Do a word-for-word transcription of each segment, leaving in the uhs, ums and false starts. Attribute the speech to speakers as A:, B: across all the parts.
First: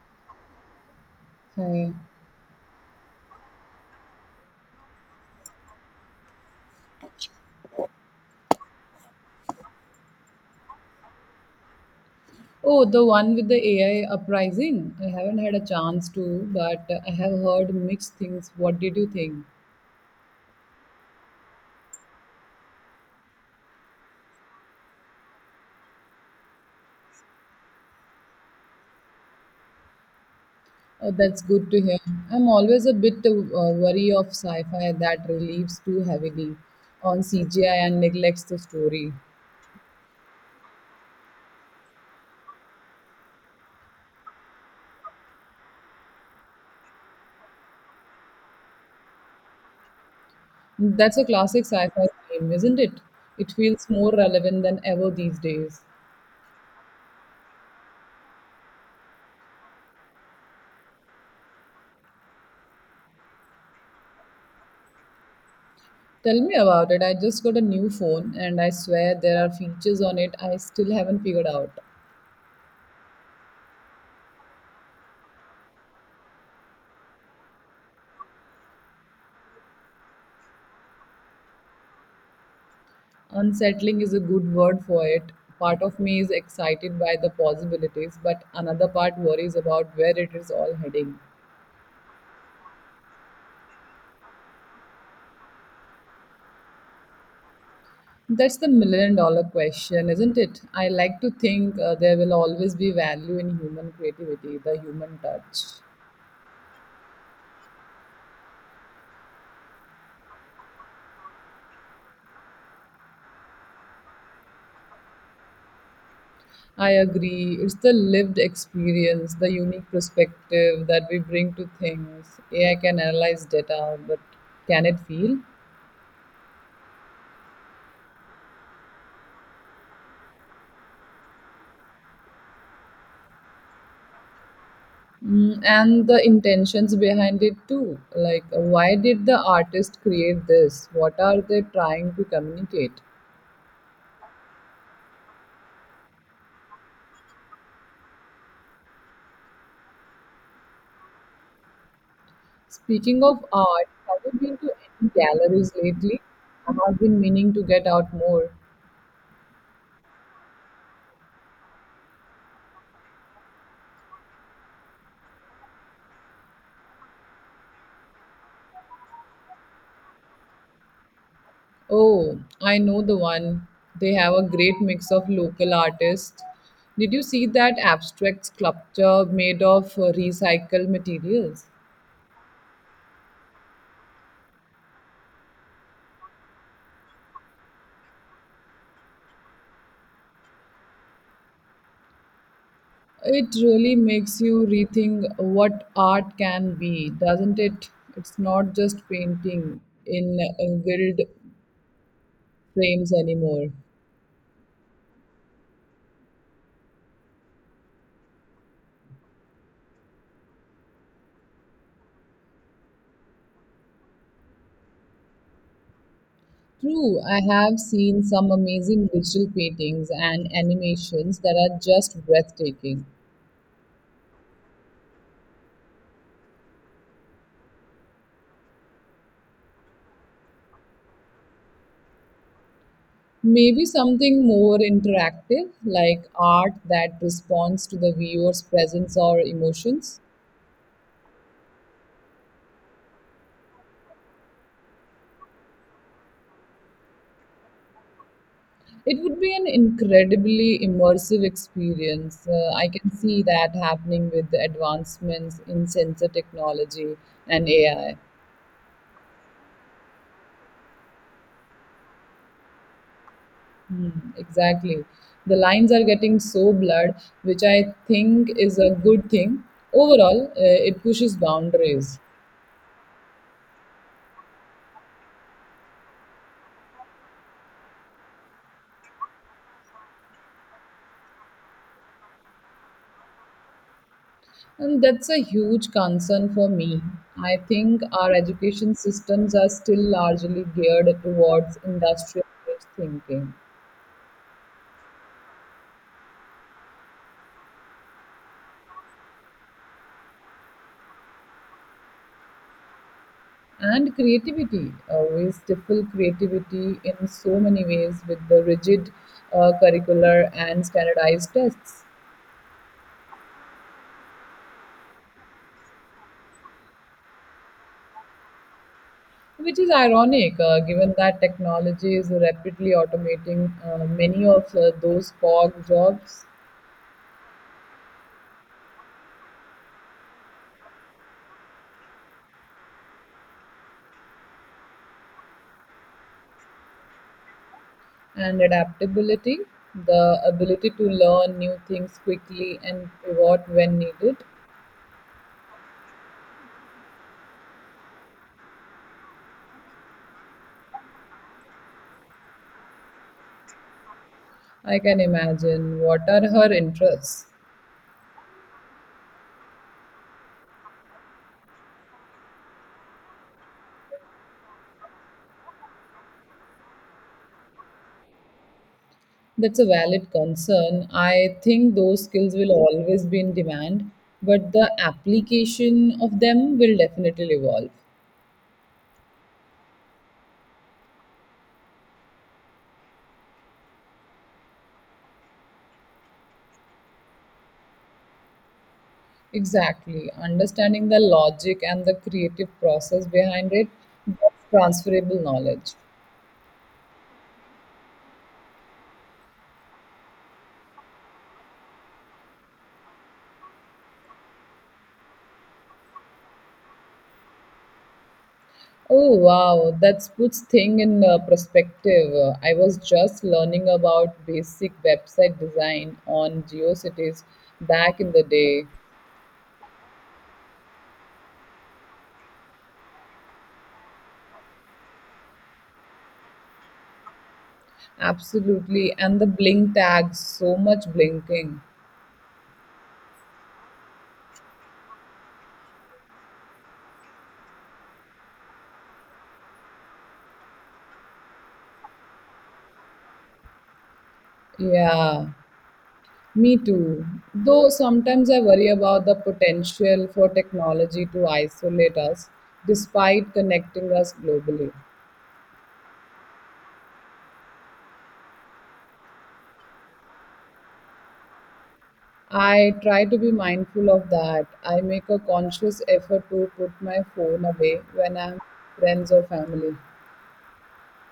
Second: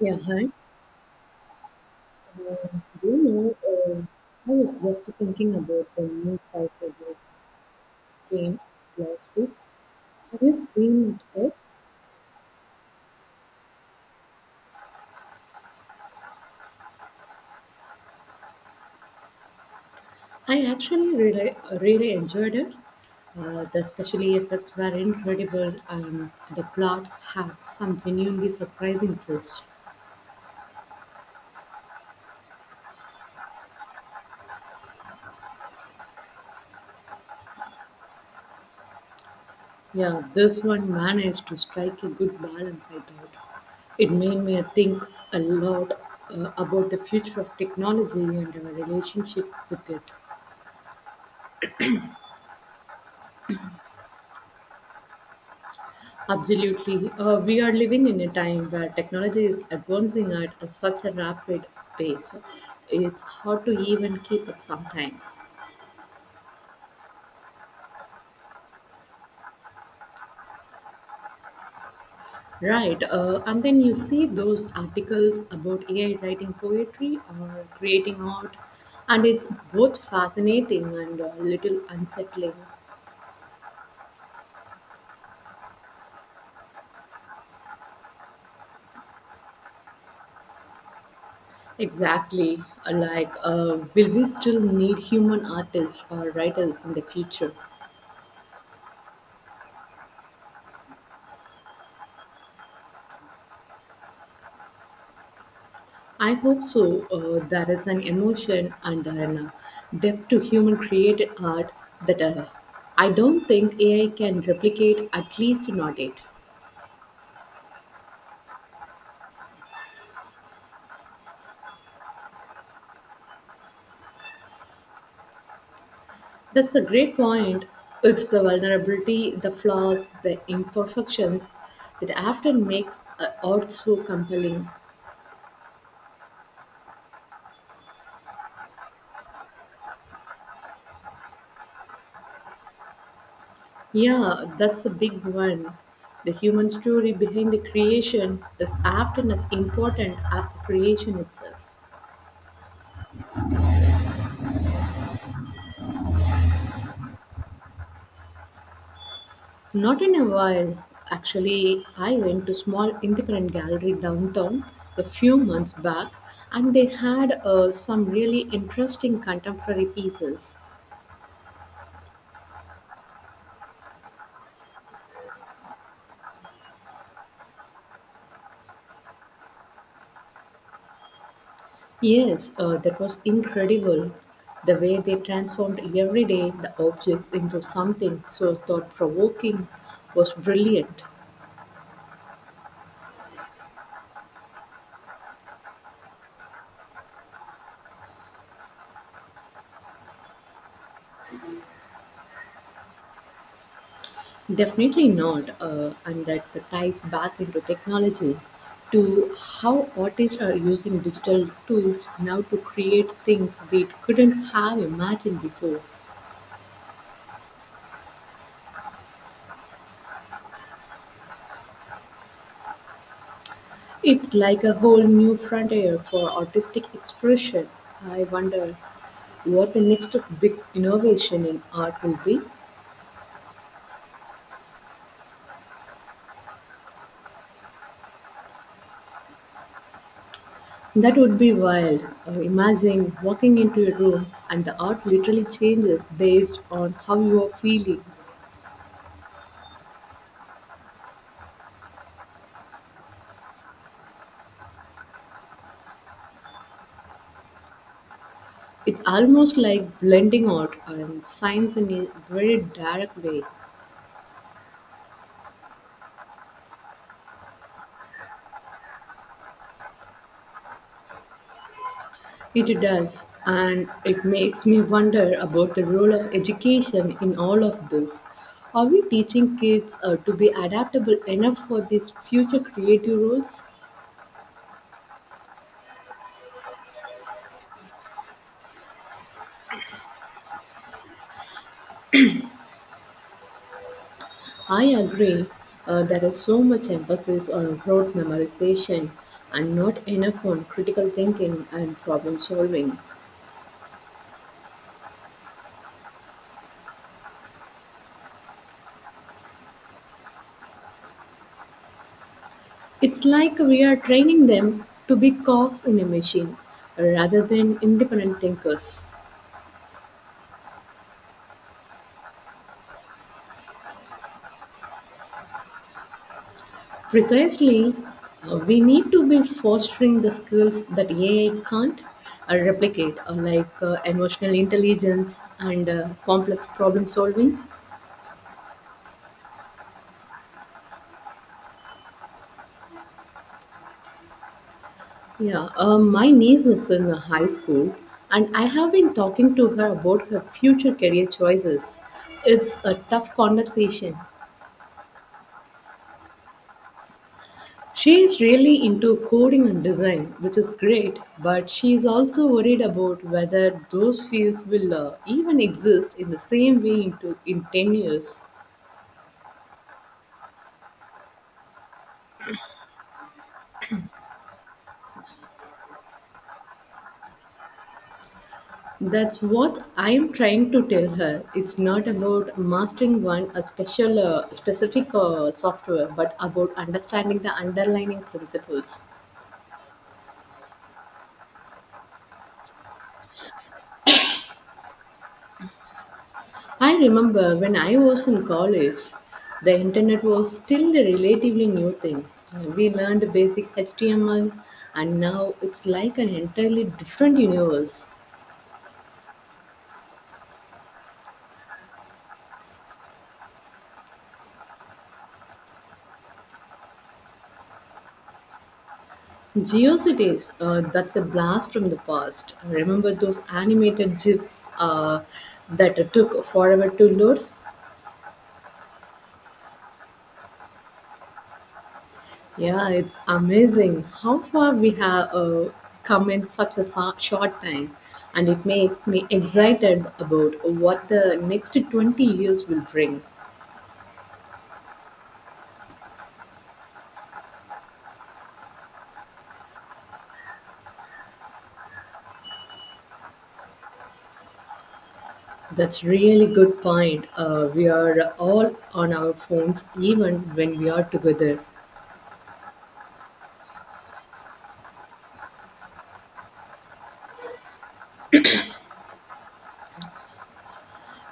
A: Yeah, hi.
B: Hi.
A: Um, do you know, um I was just thinking about the news cycle that came last week. Have you seen it? yet?
B: Oh, the one with the A I uprising. I haven't had a chance to, but I have heard mixed things. What did you think?
A: I actually really, really enjoyed it. Uh, the special effects were incredible, and the plot had some genuinely surprising twists.
B: Oh, that's good to hear. I'm always a bit uh, wary of sci-fi that relies too heavily on C G I and neglects the story.
A: Yeah, this one managed to strike a good balance, I thought. It made me think a lot uh, about the future of technology and our relationship with it.
B: That's a classic sci-fi theme, isn't it? It feels more relevant than ever these days.
A: Absolutely. Uh, we are living in a time where technology is advancing at a- such a rapid pace. It's hard to even keep up sometimes.
B: Tell me about it. I just got a new phone and I swear there are features on it I still haven't figured out.
A: Right. Uh, and then you see those articles about A I writing poetry or creating art, and it's both fascinating and a little unsettling.
B: Unsettling is a good word for it. Part of me is excited by the possibilities, but another part worries about where it is all heading.
A: Exactly. Uh, Like, uh, will we still need human artists or writers in the future?
B: That's the million dollar question, isn't it? I like to think uh, there will always be value in human creativity, the human touch.
A: I hope so. Uh, there is an emotion and an uh, depth to human created art that uh, I don't think A I can replicate, at least not yet.
B: I agree. It's the lived experience, the unique perspective that we bring to things. A I can analyze data, but can it feel?
A: That's a great point. It's the vulnerability, the flaws, the imperfections that often makes uh, art so compelling.
B: Mm, and the intentions behind it too. Like, why did the artist create this? What are they trying to communicate?
A: Yeah, that's the big one. The human story behind the creation is often as important as the creation itself.
B: Speaking of art, have you been to any galleries lately? I have been meaning to get out more.
A: Not in a while. Actually, I went to small independent gallery downtown a few months back and they had uh, some really interesting contemporary pieces.
B: Oh, I know the one. They have a great mix of local artists. Did you see that abstract sculpture made of uh, recycled materials?
A: Yes, uh, that was incredible. The way they transformed every day the objects into something so thought provoking was brilliant.
B: It really makes you rethink what art can be, doesn't it? It's not just painting in uh, gilded frames anymore.
A: Definitely not. Uh, and that ties back into technology to how artists are using digital tools now to create things we couldn't have imagined before.
B: True, I have seen some amazing digital paintings and animations that are just breathtaking.
A: It's like a whole new frontier for artistic expression. I wonder what the next big innovation in art will be.
B: Maybe something more interactive, like art that responds to the viewer's presence or emotions.
A: That would be wild. Uh, imagine walking into a room and the art literally changes based on how you are feeling.
B: It would be an incredibly immersive experience. Uh, I can see that happening with the advancements in sensor technology and A I.
A: It's almost like blending art and science in a very direct way.
B: Hmm, exactly. The lines are getting so blurred, which I think is a good thing. Overall, uh, it pushes boundaries.
A: It does, and it makes me wonder about the role of education in all of this. Are we teaching kids uh, to be adaptable enough for these future creative roles?
B: And that's a huge concern for me. I think our education systems are still largely geared towards industrial thinking.
A: I agree. Uh, there is so much emphasis on rote memorization and not enough on critical thinking and problem solving.
B: And creativity. Uh, we stifle creativity in so many ways with the rigid uh, curricular and standardized tests,
A: It's like we are training them to be cogs in a machine rather than independent thinkers.
B: which is ironic uh, given that technology is rapidly automating uh, many of uh, those cog jobs
A: Precisely, uh, we need to be fostering the skills that A I can't uh, replicate, uh, like uh, emotional intelligence and uh, complex problem solving.
B: and adaptability, the ability to learn new things quickly and pivot when needed.
A: Yeah, uh, my niece is in uh, high school, and I have been talking to her about her future career choices. It's a tough conversation.
B: I can imagine what are her interests.
A: She is really into coding and design, which is great, but she is also worried about whether those fields will uh, even exist in the same way into, in ten years.
B: That's a valid concern. I think those skills will always be in demand, but the application of them will definitely evolve.
A: That's what I am trying to tell her. It's not about mastering one a special uh, specific uh, software, but about understanding the underlying principles.
B: Exactly. Understanding the logic and the creative process behind it, that's transferable knowledge.
A: I remember when I was in college, the internet was still a relatively new thing. Uh, We learned basic H T M L and now it's like an entirely different universe.
B: Oh, wow. That puts thing in uh, perspective. Uh, I was just learning about basic website design on GeoCities back in the day.
A: GeoCities, uh, that's a blast from the past. Remember those animated GIFs uh, that took forever to load?
B: Absolutely. And the blink tags, so much blinking.
A: Yeah, it's amazing how far we have uh, come in such a so- short time, and it makes me excited about what the next twenty years will bring.
B: Yeah, me too. Though sometimes I worry about the potential for technology to isolate us despite connecting us globally.
A: That's really good point. Uh, we are all on our phones even when we are together.
B: I try to be mindful of that. I make a conscious effort to put my phone away when I'm with friends or family.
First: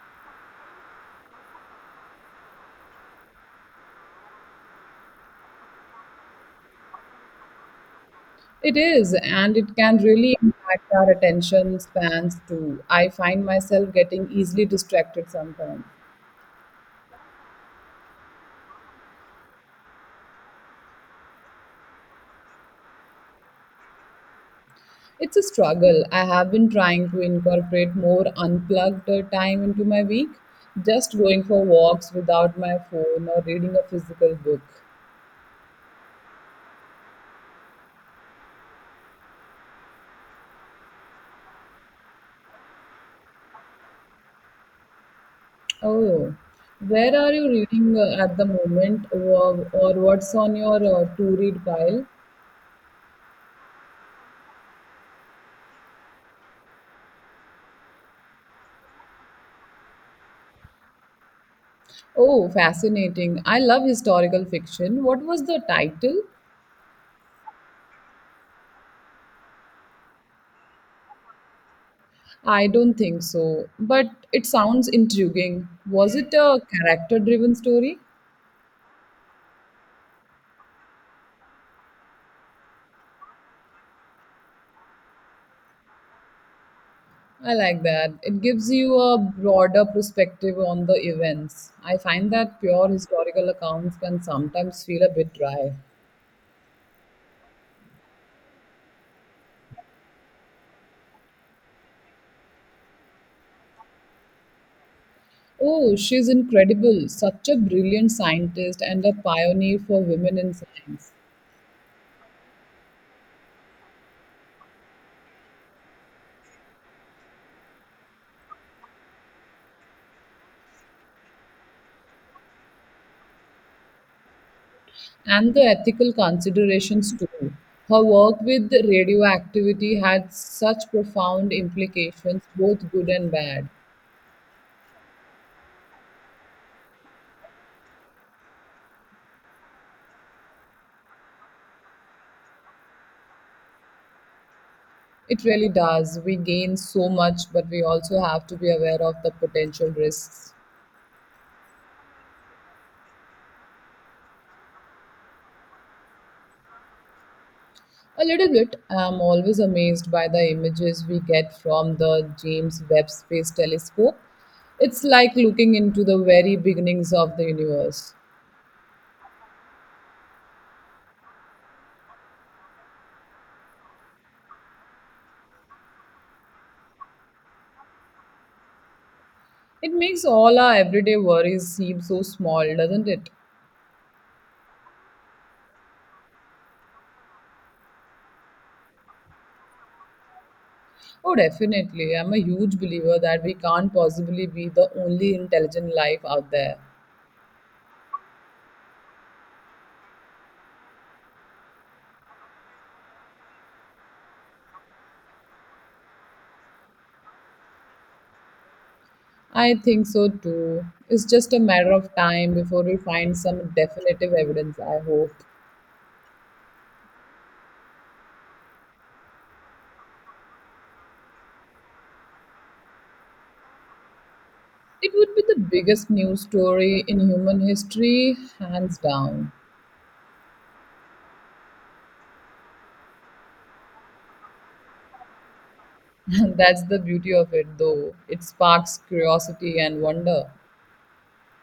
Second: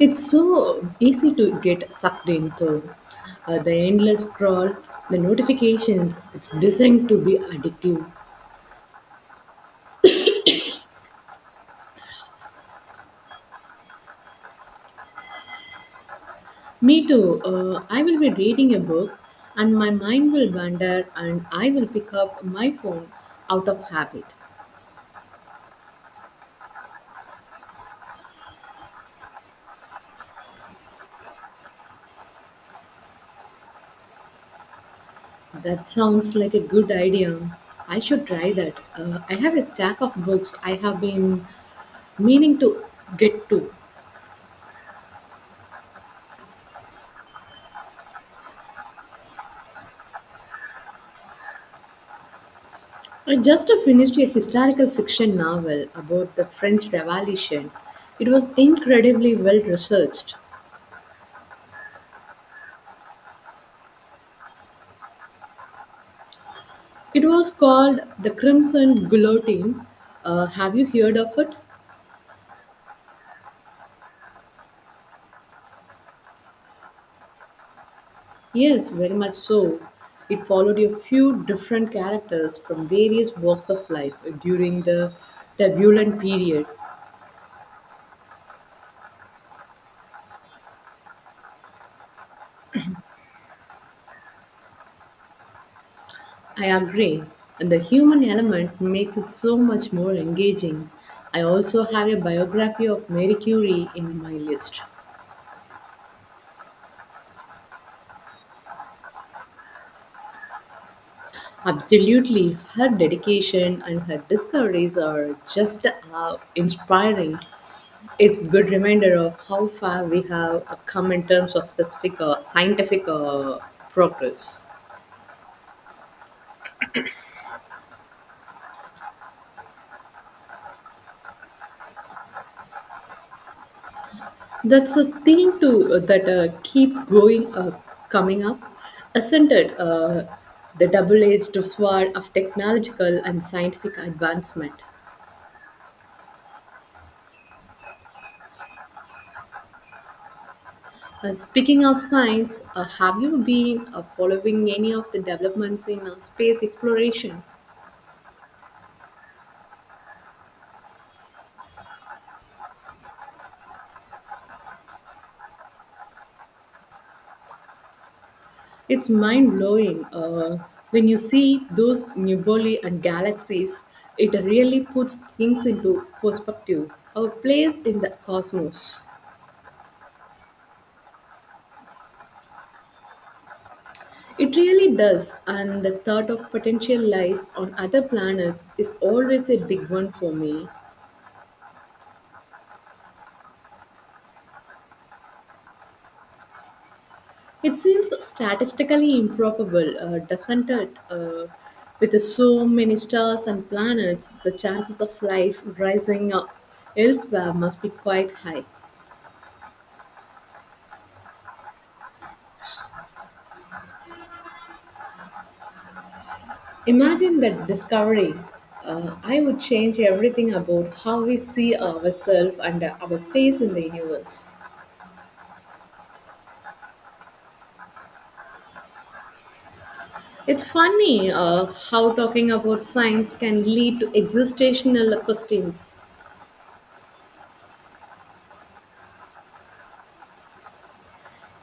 A: It's so easy to get sucked into uh, the endless scroll, the notifications. It's designed to be addictive.
B: It is, and it can really impact our attention spans too. I find myself getting easily distracted sometimes.
A: Me too. Uh, I will be reading a book and my mind will wander and I will pick up my phone out of habit.
B: It's a struggle. I have been trying to incorporate more unplugged uh, time into my week, just going for walks without my phone or reading a physical book.
A: That sounds like a good idea. I should try that. Uh, I have a stack of books I have been meaning to get to.
B: Oh, where are you reading uh, at the moment, or, or what's on your uh, to read pile?
A: I just finished a historical fiction novel about the French Revolution. It was incredibly well researched.
B: Oh, fascinating. I love historical fiction. What was the title?
A: It was called The Crimson Guillotine. Uh, have you heard of it?
B: I don't think so, but it sounds intriguing. Was it a character driven story?
A: Yes, very much so. It followed a few different characters from various walks of life during the turbulent period.
B: I like that. It gives you a broader perspective on the events. I find that pure historical accounts can sometimes feel a bit dry.
A: I agree, and the human element makes it so much more engaging. I also have a biography of Mary Curie in my list.
B: Oh, she's incredible. Such a brilliant scientist and a pioneer for women in science.
A: Absolutely, her dedication and her discoveries are just uh, inspiring. It's good reminder of how far we have uh, come in terms of specific uh, scientific uh, progress.
B: And the ethical considerations, too. Her work with radioactivity had such profound implications, both good and bad.
A: That's a theme to uh, that uh, keeps growing uh, coming up, isn't it? Uh, the double-edged sword of technological and scientific advancement.
B: It really does. We gain so much, but we also have to be aware of the potential risks.
A: Uh, speaking of science, uh, have you been uh, following any of the developments in uh, space exploration?
B: A little bit. I'm always amazed by the images we get from the James Webb Space Telescope. It's like looking into the very beginnings of the universe.
A: It's mind blowing uh, when you see those nebulae and galaxies. It really puts things into perspective. Our place in the cosmos.
B: It makes all our everyday worries seem so small, doesn't it?
A: It really does, and the thought of potential life on other planets is always a big one for me.
B: Oh, definitely. I'm a huge believer that we can't possibly be the only intelligent life out there.
A: It seems statistically improbable, uh, doesn't it? Uh, with so many stars and planets, the chances of life rising up elsewhere must be quite high.
B: I think so too. It's just a matter of time before we find some definitive evidence, I hope.
A: Imagine that discovery. Uh, I would change everything about how we see ourselves and uh, our place in the universe.
B: It would be the biggest news story in human history, hands down.
A: It's funny uh, how talking about science can lead to existential questions.
B: And that's the beauty of it, though. It sparks curiosity and wonder.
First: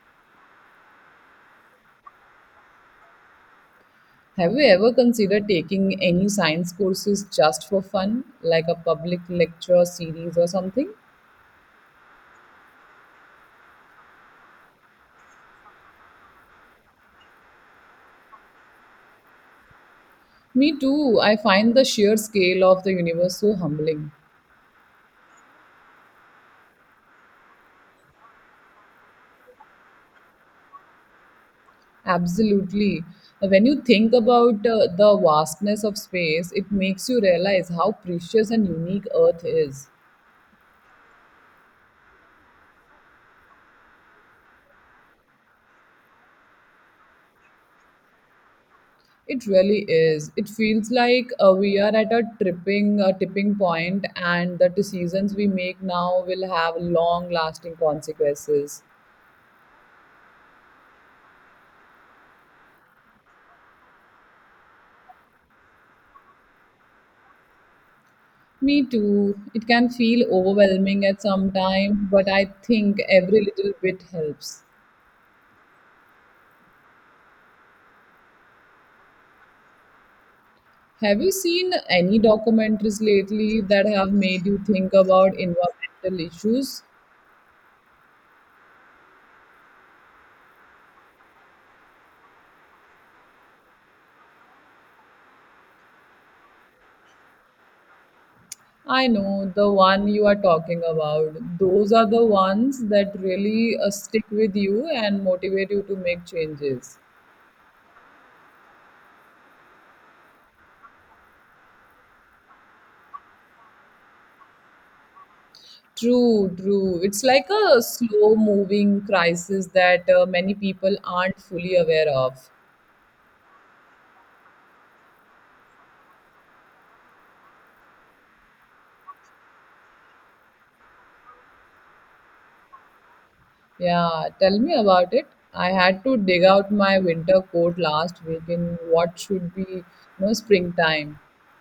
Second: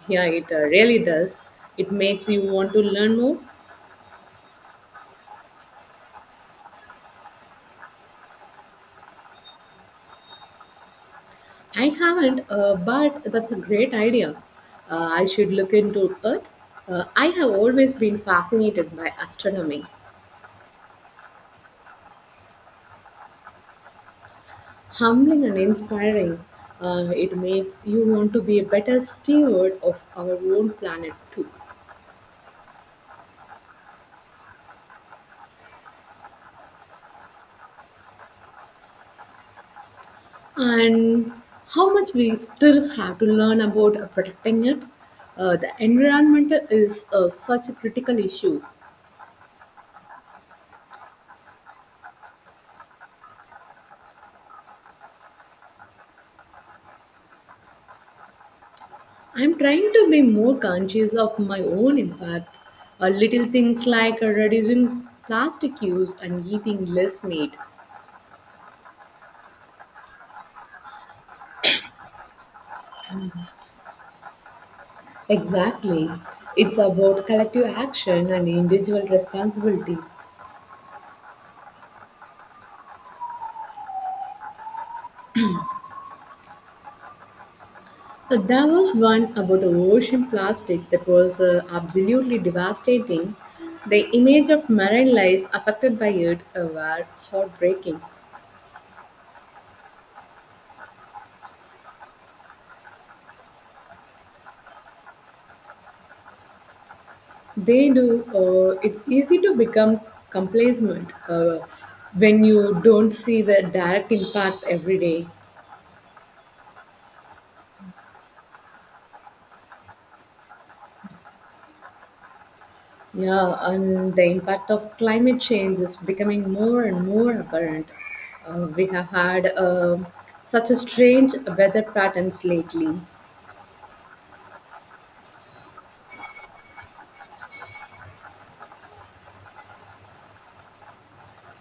A: Yeah, it uh, really does. It makes you want to learn more.
B: Have you ever considered taking any science courses just for fun, like a public lecture series or something?
A: I haven't, uh, but that's a great idea. Uh, I should look into it. Uh, I have always been fascinated by astronomy.
B: Me too. I find the sheer scale of the universe so humbling.
A: Humbling and inspiring. Uh, it makes you want to be a better steward of our own planet too.
B: Absolutely. When you think about uh, the vastness of space, it makes you realize how precious and unique Earth is.
A: And how much we still have to learn about uh, protecting it. Uh, the environment is uh, such a critical issue.
B: It really is. It feels like uh, we are at a tripping uh, tipping point, and the decisions we make now will have long-lasting consequences.
A: I'm trying to be more conscious of my own impact. Uh, little things like uh, reducing plastic use and eating less meat.
B: Me too. It can feel overwhelming at some time, but I think every little bit helps.
A: Exactly. It's about collective action and individual responsibility.
B: Have you seen any documentaries lately that have made you think about environmental issues?
A: Uh, There was one about a ocean plastic that was uh, absolutely devastating. The image of marine life affected by it uh, were heartbreaking.
B: I know the one you are talking about. Those are the ones that really uh, stick with you and motivate you to make changes.
A: They do. Uh, it's easy to become complacent uh, when you don't see the direct impact every day.
B: True, true. It's like a slow moving crisis that uh, many people aren't fully aware of.
A: Yeah, and the impact of climate change is becoming more and more apparent. Uh, we have had uh, such a strange weather patterns lately.
B: Yeah, tell me about it. I had to dig out my winter coat last week in what should be, you know, springtime.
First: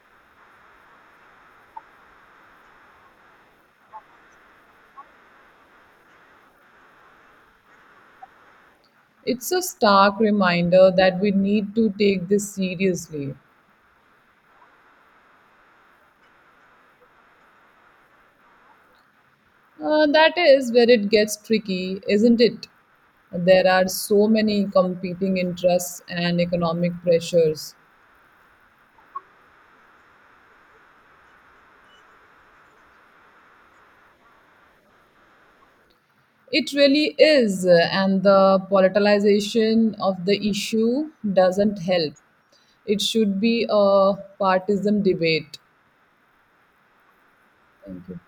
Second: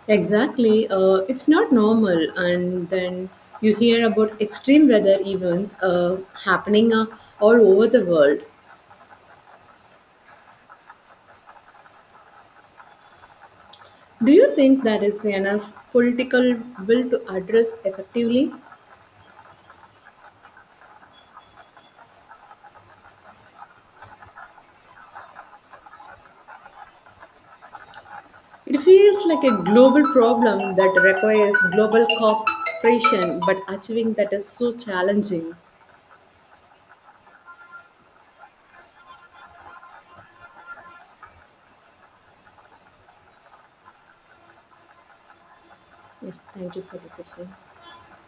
A: Exactly. Uh, it's not normal. And then you hear about extreme weather events uh, happening uh, all over the world.
B: It's a stark reminder that we need to take this seriously.
A: Do you think there is enough political will to address effectively?
B: Uh, that is where it gets tricky, isn't it? There are so many competing interests and economic pressures.
A: It feels like a global problem that requires global cooperation, but achieving that is so challenging.
B: It really is, uh, and the politicization of the issue doesn't help. It should be a partisan debate.
A: Yeah, thank you for the session.
B: Thank you.